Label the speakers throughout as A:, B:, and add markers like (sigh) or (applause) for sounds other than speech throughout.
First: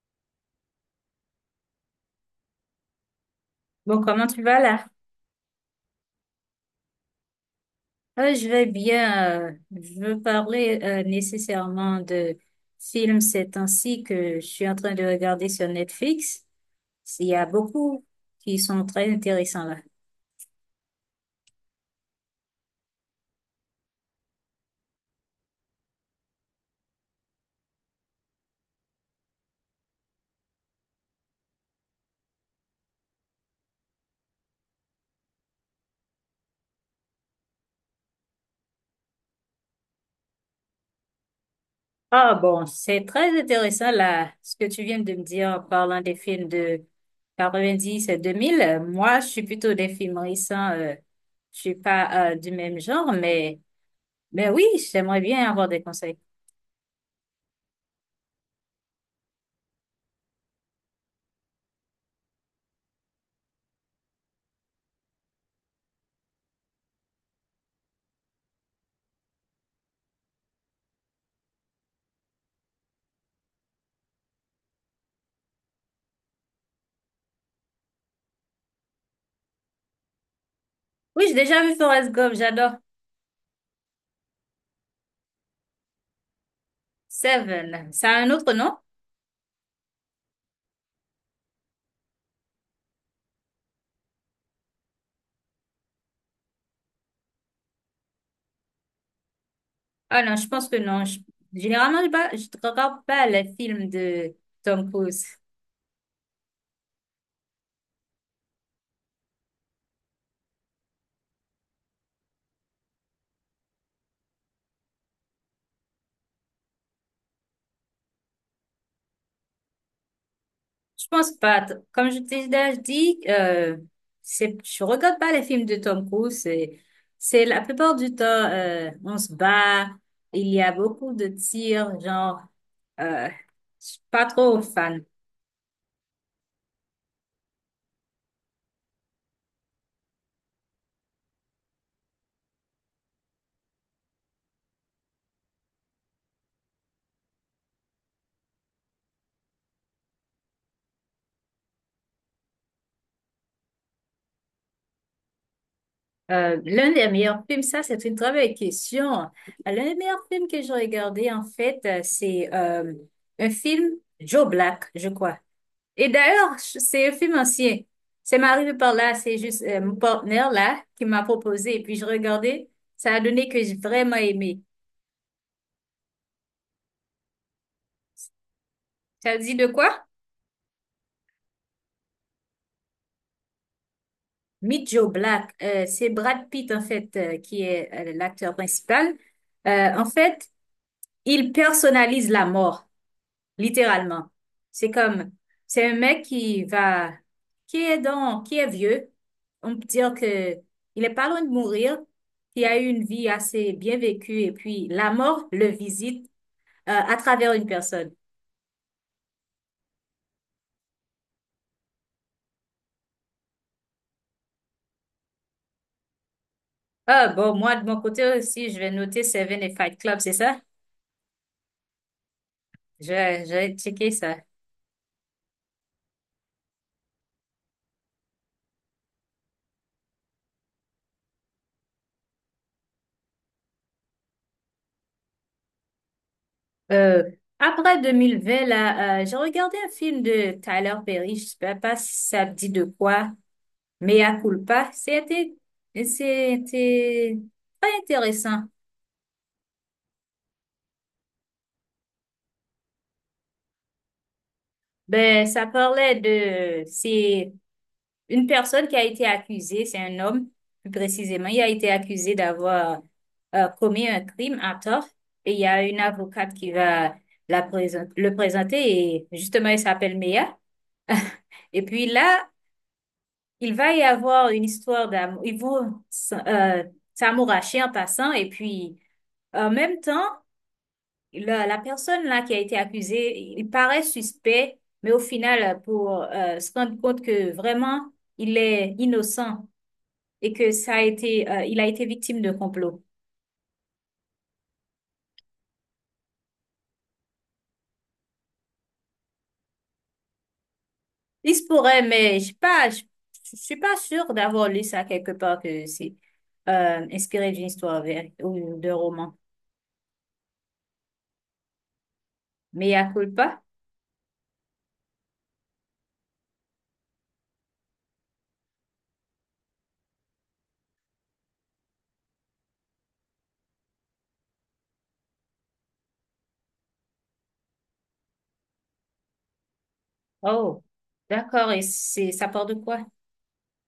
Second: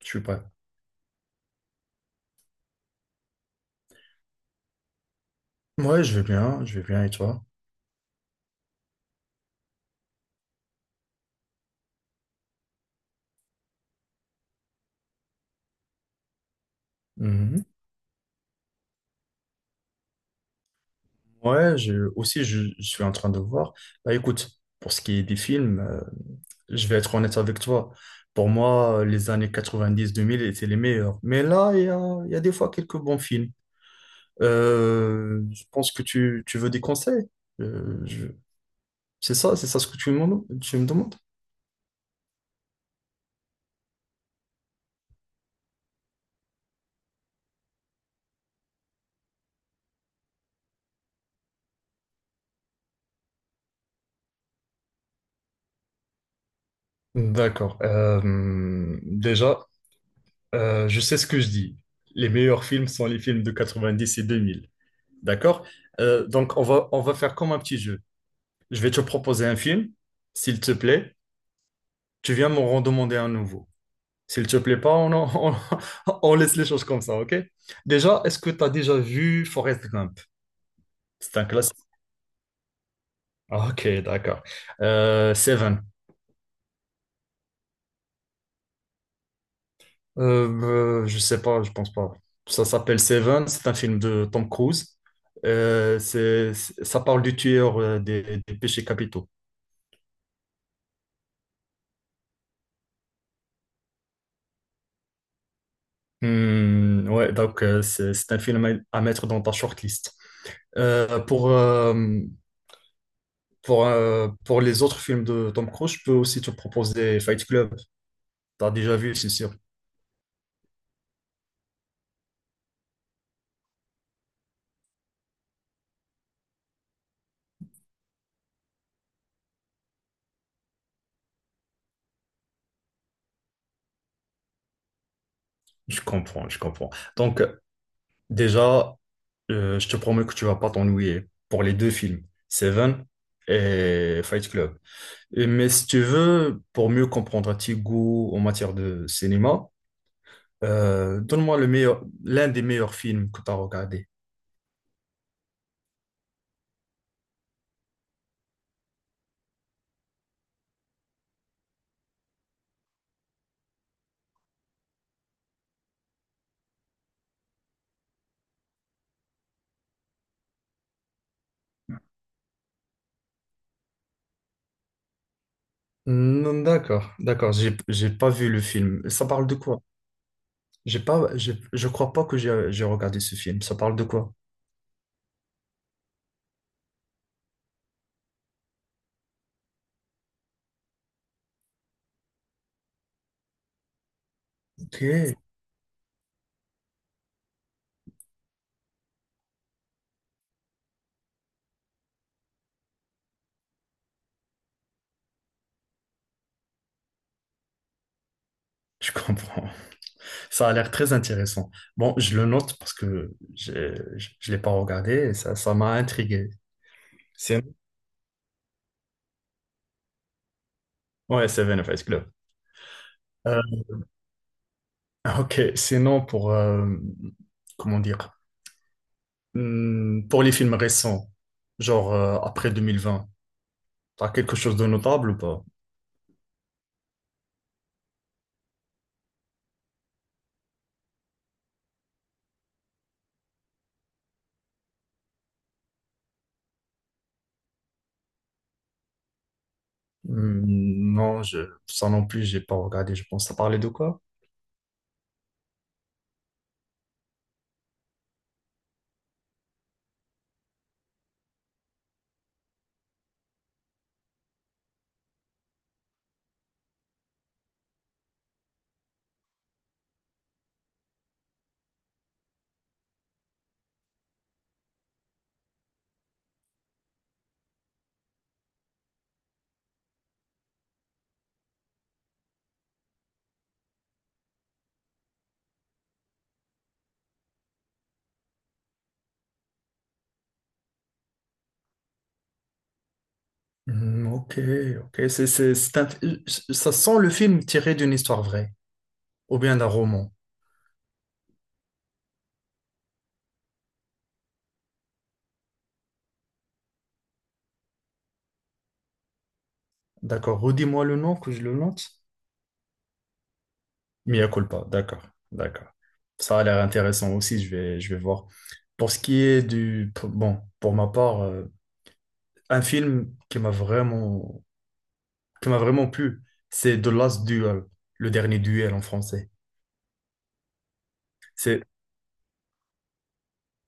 A: Je suis prêt.
B: Bon, comment tu vas là?
A: Ouais, je vais bien et toi?
B: Je vais bien. Je veux parler nécessairement de films ces temps-ci que je suis en train de regarder sur Netflix. Il y a
A: Mhm.
B: beaucoup qui sont très intéressants là.
A: Ouais, aussi, je suis en train de voir. Bah écoute, pour ce qui est des films, je vais être honnête avec toi. Pour moi, les années 90-2000 étaient les meilleures. Mais là, il y a des fois quelques bons films. Je pense que tu veux des conseils. Euh, je- c'est ça, ce que tu me demandes?
B: Ah bon, c'est très intéressant là, ce que tu viens de me dire en parlant des films de 90 et 2000. Moi, je suis plutôt des films récents. Je suis pas du même genre, mais oui, j'aimerais bien avoir des conseils.
A: D'accord. Déjà, je sais ce que je dis. Les meilleurs films sont les films de 90 et 2000. D'accord? Donc, on va faire comme un petit jeu. Je vais te proposer un film, s'il te plaît. Tu viens m'en redemander un nouveau. S'il te plaît pas, (laughs) on laisse les choses comme ça, ok? Déjà, est-ce que tu as déjà vu Forrest Gump?
B: Oui, j'ai
A: C'est un
B: déjà vu
A: classique.
B: Forrest Gump, j'adore.
A: Ok, d'accord. Seven.
B: Seven, c'est un autre nom?
A: Je sais pas, je pense pas. Ça s'appelle Seven, c'est un film de Tom Cruise. Ça parle du tueur, des péchés capitaux.
B: Ah non, je pense que non. Généralement, je ne regarde pas les films de Tom Cruise.
A: Hmm, ouais, donc, c'est un film à mettre dans ta shortlist. Euh, pour, euh, pour les autres films de Tom Cruise, je peux aussi te proposer Fight Club. T'as déjà vu, c'est sûr.
B: Je pense pas. Comme je t'ai déjà dit, c'est, je regarde pas les films de Tom Cruise. C'est la plupart du temps, on se bat. Il y a beaucoup de tirs, genre, je suis pas trop fan.
A: Je comprends, je comprends. Donc, déjà, je te promets que tu vas pas t'ennuyer pour les deux films, Seven et Fight Club. Mais si tu veux, pour mieux comprendre tes goûts en matière de cinéma, donne-moi l'un des meilleurs films que tu as regardé.
B: L'un des meilleurs films, ça c'est une très belle question. L'un des meilleurs films que j'ai regardé en fait, c'est un film Joe Black, je crois. Et d'ailleurs, c'est un film ancien. C'est m'arrivé par là, c'est juste mon partenaire là qui m'a proposé et puis je regardais. Ça a donné que j'ai vraiment aimé.
A: Hmm, d'accord, d'accord, j'ai pas vu le film. Ça
B: Ça
A: parle
B: dit
A: de
B: de
A: quoi?
B: quoi?
A: J'ai pas, j'ai- Je crois pas que j'ai regardé ce film. Ça parle de quoi?
B: Meet Joe Black. C'est Brad Pitt en fait qui est l'acteur principal. En fait, il personnalise la mort. Littéralement. C'est
A: Ok,
B: comme, c'est un mec qui va, qui est vieux. On peut dire que il est pas loin de mourir, qui a eu une vie assez bien vécue et puis la mort le visite à travers une personne.
A: je comprends. Ça a l'air très intéressant. Bon, je le note parce que je ne l'ai pas regardé et ça m'a intrigué.
B: Ah bon,
A: C'est...
B: moi de mon côté aussi, je vais noter Seven et Fight Club, c'est ça?
A: Ouais, Seven of Us Club.
B: Je
A: Euh,
B: vais checker ça.
A: ok, sinon comment dire, pour les films récents, genre, après 2020. T'as quelque chose de notable ou pas?
B: Euh, Après 2020, là, j'ai regardé un film de Tyler Perry, je sais pas si ça me dit de quoi. Mea culpa, c'était, c'était très intéressant.
A: Hmm, non, ça non plus, j'ai pas regardé. Je pense, ça parlait de quoi?
B: Ben, ça parlait de, c'est une personne qui a été accusée, c'est un homme, plus précisément, il a été accusé d'avoir commis un crime à tort. Et il y a une avocate qui va le présenter et justement, il s'appelle Mea. (laughs) Et puis là, il va y avoir une histoire d'amour. S'amouracher en passant. Et puis, en même temps, la personne là qui a été accusée, il paraît suspect, mais au final, pour se rendre compte que vraiment il est innocent et que ça a été, il a été victime de complot.
A: Hmm, ok, ok. Ça sent le film tiré d'une histoire vraie ou bien d'un roman.
B: Il se pourrait, mais je sais pas, je suis pas sûre d'avoir lu ça quelque part que c'est inspiré d'une histoire vraie ou d'un roman.
A: D'accord. Redis-moi le nom que je le note.
B: Mais à culpa?
A: Mia culpa, d'accord, d'accord. Ça a l'air intéressant aussi, je vais voir. Pour ce qui est du... pour- Bon, pour ma part, un film qui m'a vraiment, plu, c'est The Last Duel, le dernier duel en français.
B: Oh, d'accord. Et
A: C'est
B: c'est ça part de quoi?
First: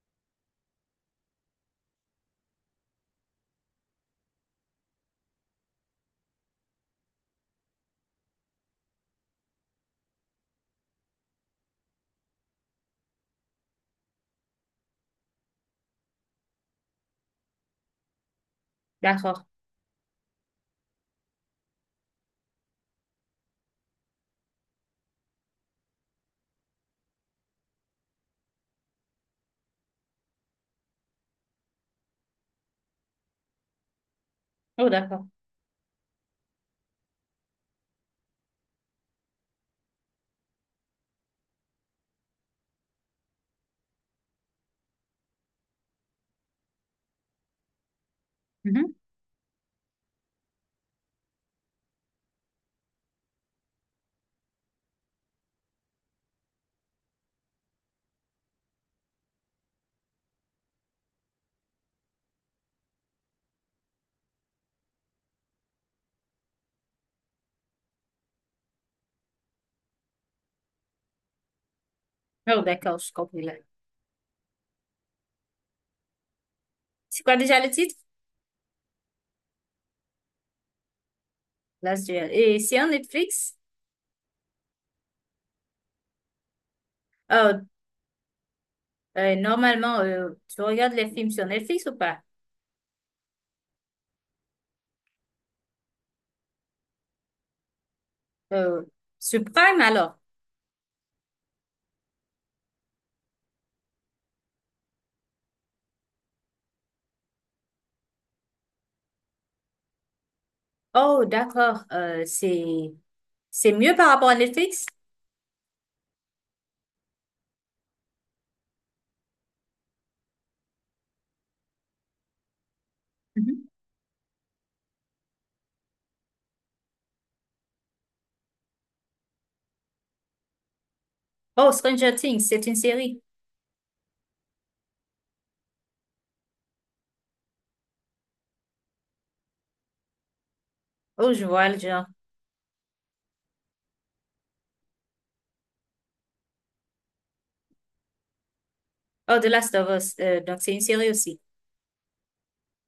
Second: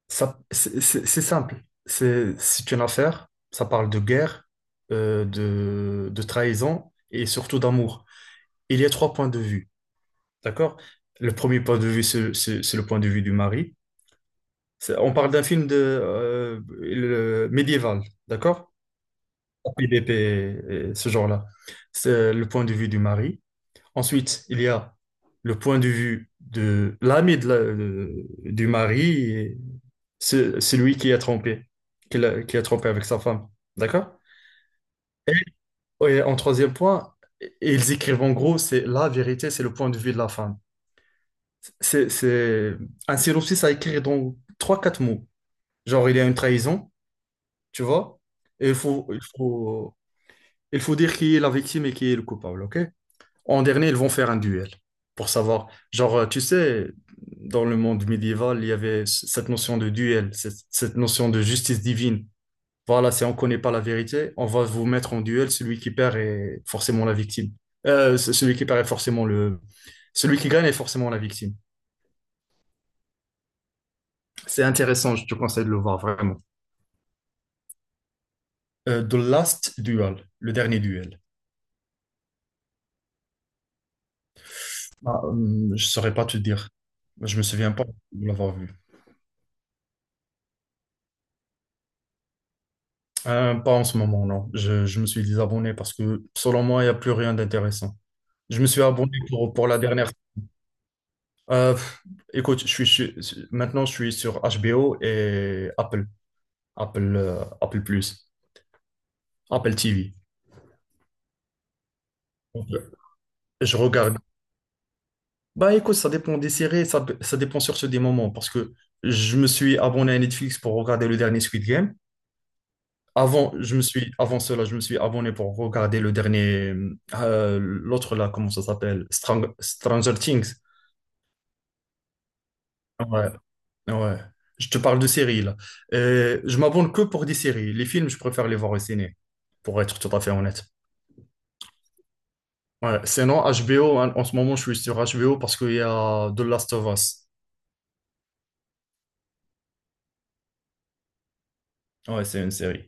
A: ça, c'est simple. C'est une affaire, ça parle de guerre, de trahison et surtout d'amour. Il y a trois points de vue, d'accord? Le premier point de vue, c'est le point de vue du mari. On parle d'un film de médiéval, d'accord?
B: D'accord.
A: PDP, et ce genre-là. C'est le point de vue du mari. Ensuite, il y a le point de vue de l'ami du mari, et celui qui a trompé, qui a trompé avec sa femme, d'accord?
B: Oh, d'accord.
A: Et en troisième point, ils écrivent en gros, c'est la vérité, c'est le point de vue de la femme. C'est c'est- un synopsis à écrire dans trois, quatre mots. Genre, il y a une trahison. Tu vois? Et il
B: Mhm.
A: faut, il faut, il faut dire qui est la victime et qui est le coupable, ok? En dernier, ils vont faire un duel pour savoir. Genre, tu sais, dans le monde médiéval, il y avait cette notion de duel, cette notion de justice divine. Voilà, si on ne connaît pas la vérité, on va vous mettre en duel. Celui qui perd est forcément la victime. Euh, c- celui qui perd est forcément le... Celui qui gagne est forcément la victime.
B: Oh, d'accord. Je comprends là.
A: C'est intéressant, je te conseille de le voir vraiment.
B: C'est quoi déjà le titre?
A: The Last Duel, le dernier duel.
B: Last Duel. Et c'est en Netflix?
A: Ah, je saurais pas te dire. Je me
B: Euh,
A: souviens pas de l'avoir vu.
B: Normalement, tu regardes les films sur Netflix ou pas?
A: Pas en ce moment, non. Je me suis désabonné parce que selon moi, il n'y a plus rien d'intéressant. Je me suis
B: Euh,
A: abonné
B: sur
A: pour la
B: Prime
A: dernière.
B: alors?
A: Pff, écoute, maintenant je suis sur HBO et Apple, Apple Plus, Apple TV.
B: Oh, d'accord. C'est
A: Donc,
B: c'est
A: je
B: mieux par
A: regarde.
B: rapport à Netflix?
A: Bah écoute, ça dépend des séries, ça dépend surtout des moments parce que je me suis abonné à Netflix pour regarder le dernier Squid Game. Avant,
B: Mhm.
A: avant cela, je me suis abonné pour regarder le dernier, l'autre là, comment ça s'appelle? Stranger Things.
B: Oh, Stranger Things, c'est une série.
A: Ouais, ouais. Je te parle de séries là. Je m'abonne que pour des séries. Les films, je préfère les voir au ciné, pour être tout à fait honnête.
B: Oh, je vois le genre.
A: Ouais, sinon, HBO, hein, en ce moment, je suis sur HBO parce qu'il y a The Last of Us.
B: Oh, The Last of Us, donc c'est une série aussi.
A: Ouais, c'est une série.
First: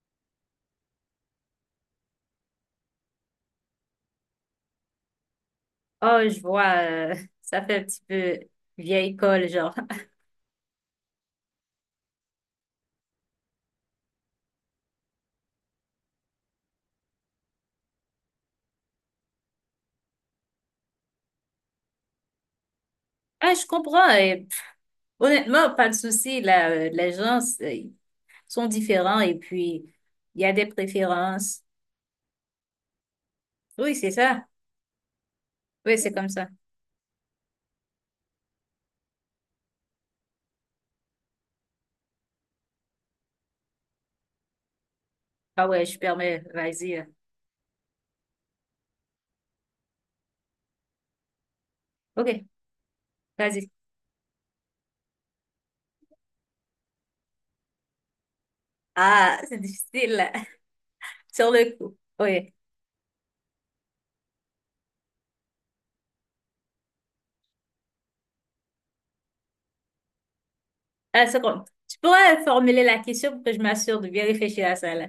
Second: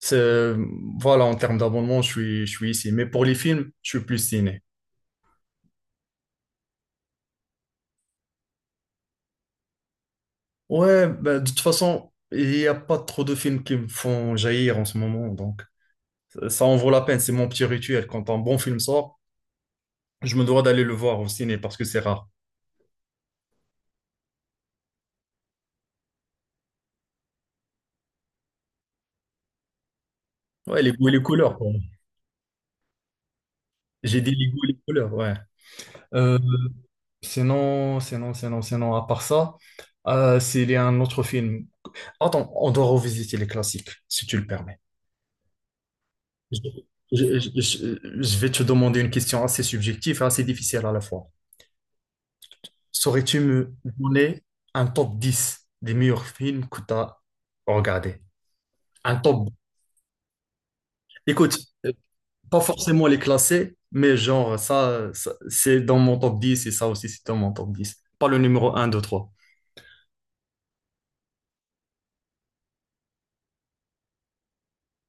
A: C'est, voilà, en termes d'abonnement, je suis ici. Mais pour les films, je suis plus ciné.
B: Oh, je vois, (laughs) ça fait un petit peu vieille école, genre.
A: Ouais, ben, de toute façon, il n'y a pas trop de films qui me font jaillir en ce moment, donc ça en vaut la peine, c'est mon petit rituel. Quand un bon film sort, je me dois d'aller le voir au ciné parce que c'est rare.
B: Ah, je comprends. Et honnêtement, pas de souci. Là, les gens sont différents et puis il y a des
A: Ouais, les goûts et les couleurs,
B: préférences.
A: quoi.
B: Oui, c'est
A: J'ai dit
B: ça.
A: les goûts et les couleurs, ouais.
B: Oui, c'est comme
A: Euh,
B: ça.
A: sinon, à part ça, s'il y a un autre film. Attends, on doit revisiter les classiques, si tu le permets.
B: Ah ouais, je permets.
A: Je,
B: Vas-y.
A: je vais te demander une question assez subjective et assez difficile à la fois.
B: Ok,
A: Saurais-tu
B: vas-y.
A: me donner un top 10 des meilleurs films que tu as regardés? Un
B: Ah,
A: top.
B: c'est difficile. (laughs) Sur
A: Écoute,
B: le
A: euh,
B: coup. Oui.
A: pas forcément les classer, mais genre, c'est dans mon top 10 et ça aussi, c'est dans mon top 10. Pas le numéro un, 2, 3.
B: Ah, seconde. Tu pourrais formuler la question pour que je m'assure de bien réfléchir à ça, là.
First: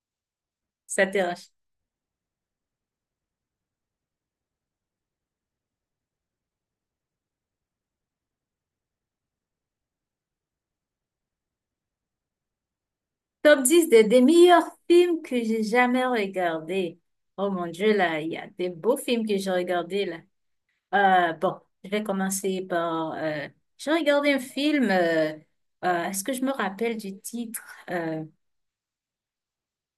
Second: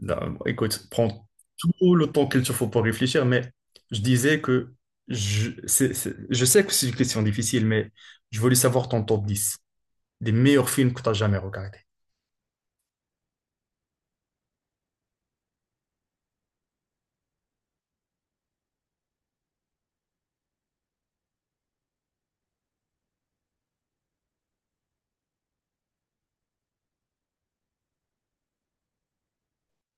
A: Là, écoute,
B: Ça te
A: prends
B: dérange.
A: tout le temps qu'il te faut pour réfléchir, mais je disais que je sais que c'est une question difficile, mais je voulais savoir ton top 10 des meilleurs films que tu as jamais regardés.
B: Top 10 de- des meilleurs films que j'ai jamais regardés. Oh mon Dieu, là, il y a des beaux films que j'ai regardés, là. Bon, je vais commencer par... j'ai regardé un film... est-ce que je me rappelle du titre? Euh,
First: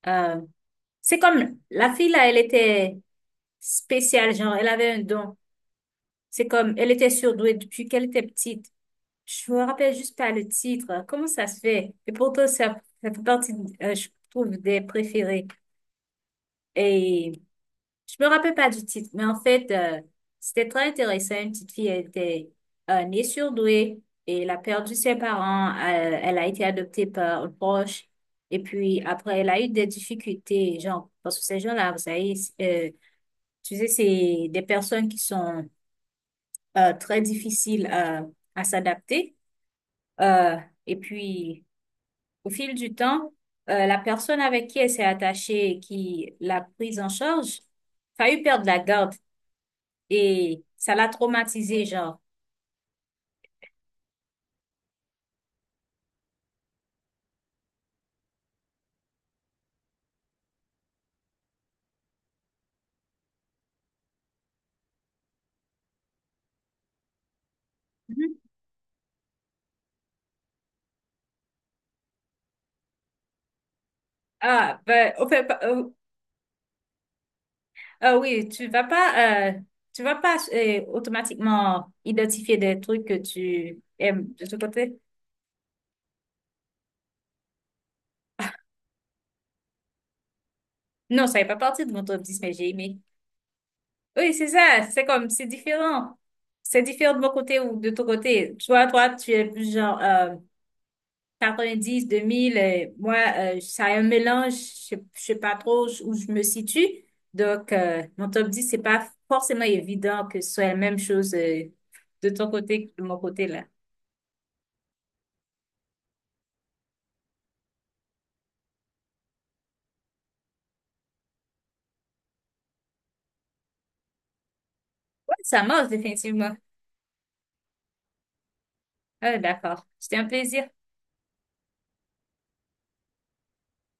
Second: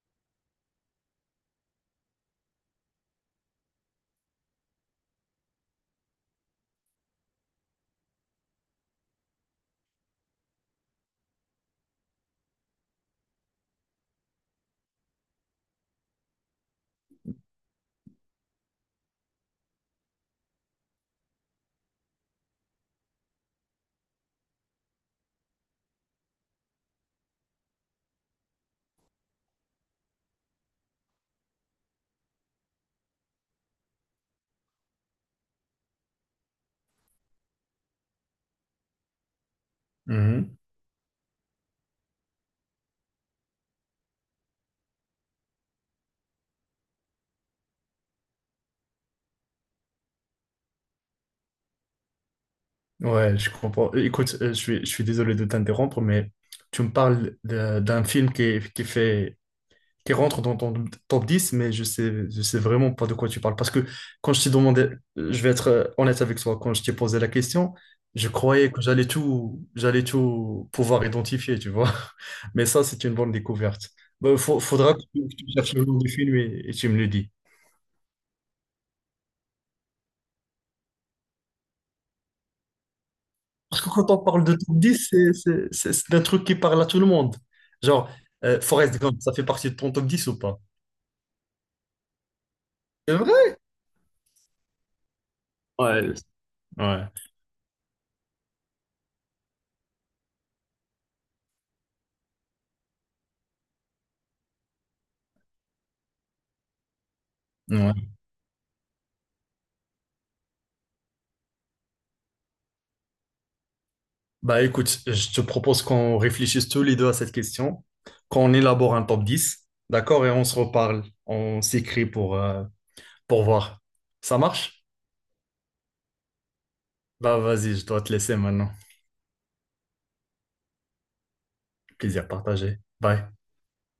B: Euh, c'est comme la fille là, elle était spéciale, genre, elle avait un don. C'est comme, elle était surdouée depuis qu'elle était petite. Je me rappelle juste pas le titre. Comment ça se fait? Et pourtant, ça fait partie, je trouve, des préférés. Et je me rappelle pas du titre, mais en fait, c'était très intéressant. Une petite fille elle était née surdouée et elle a perdu ses parents. Elle a été adoptée par un proche. Et puis après, elle a eu des difficultés, genre, parce que ces gens-là, vous savez, tu sais, c'est des personnes qui sont très difficiles à s'adapter. Euh, et puis, au fil du temps, la personne avec qui elle s'est attachée et qui l'a prise en charge, failli perdre la garde. Et ça l'a traumatisé genre.
A: Ouais, je comprends. Écoute, je suis désolé de t'interrompre, mais tu me parles d'un film qui, est- qui fait, qui rentre dans ton top 10, mais je sais vraiment pas de quoi tu parles. Parce que quand je t'ai demandé, je vais être honnête avec toi, quand je t'ai posé la question, je
B: Mhm.
A: croyais que j'allais tout pouvoir identifier, tu vois. (laughs) Mais ça, c'est une bonne découverte. Il
B: Ah,
A: faudra que
B: ben,
A: tu,
B: on
A: que
B: fait
A: tu
B: pas-
A: cherches le nom du film et tu me le dis.
B: Ah oui, tu vas pas automatiquement identifier des trucs que tu
A: Quand on
B: aimes de
A: parle de
B: ce
A: top
B: côté.
A: 10, c'est un truc qui parle à tout le monde. Genre, Forrest Gump, ça fait partie de ton top 10 ou pas?
B: Non, ça n'est pas partie de mon top 10, mais j'ai aimé.
A: C'est vrai?
B: Oui, c'est ça, c'est comme, c'est
A: Ouais,
B: différent. C'est
A: ouais.
B: différent de mon côté ou de ton côté. Toi, toi, tu es plus genre, 90, 2000, moi, ça a un mélange, je ne sais pas trop où je me situe. Donc,
A: Ouais.
B: mon top 10, c'est pas forcément évident que ce soit la même chose de ton côté que de mon côté là.
A: Bah écoute, je te propose qu'on réfléchisse tous les deux à cette question, qu'on élabore un top 10, d'accord? Et on se reparle, on s'écrit pour voir. Ça marche?
B: Ouais, ça marche définitivement.
A: Bah vas-y, je dois te laisser maintenant.
B: Ah, d'accord. C'était un plaisir.
A: Plaisir partagé. Bye.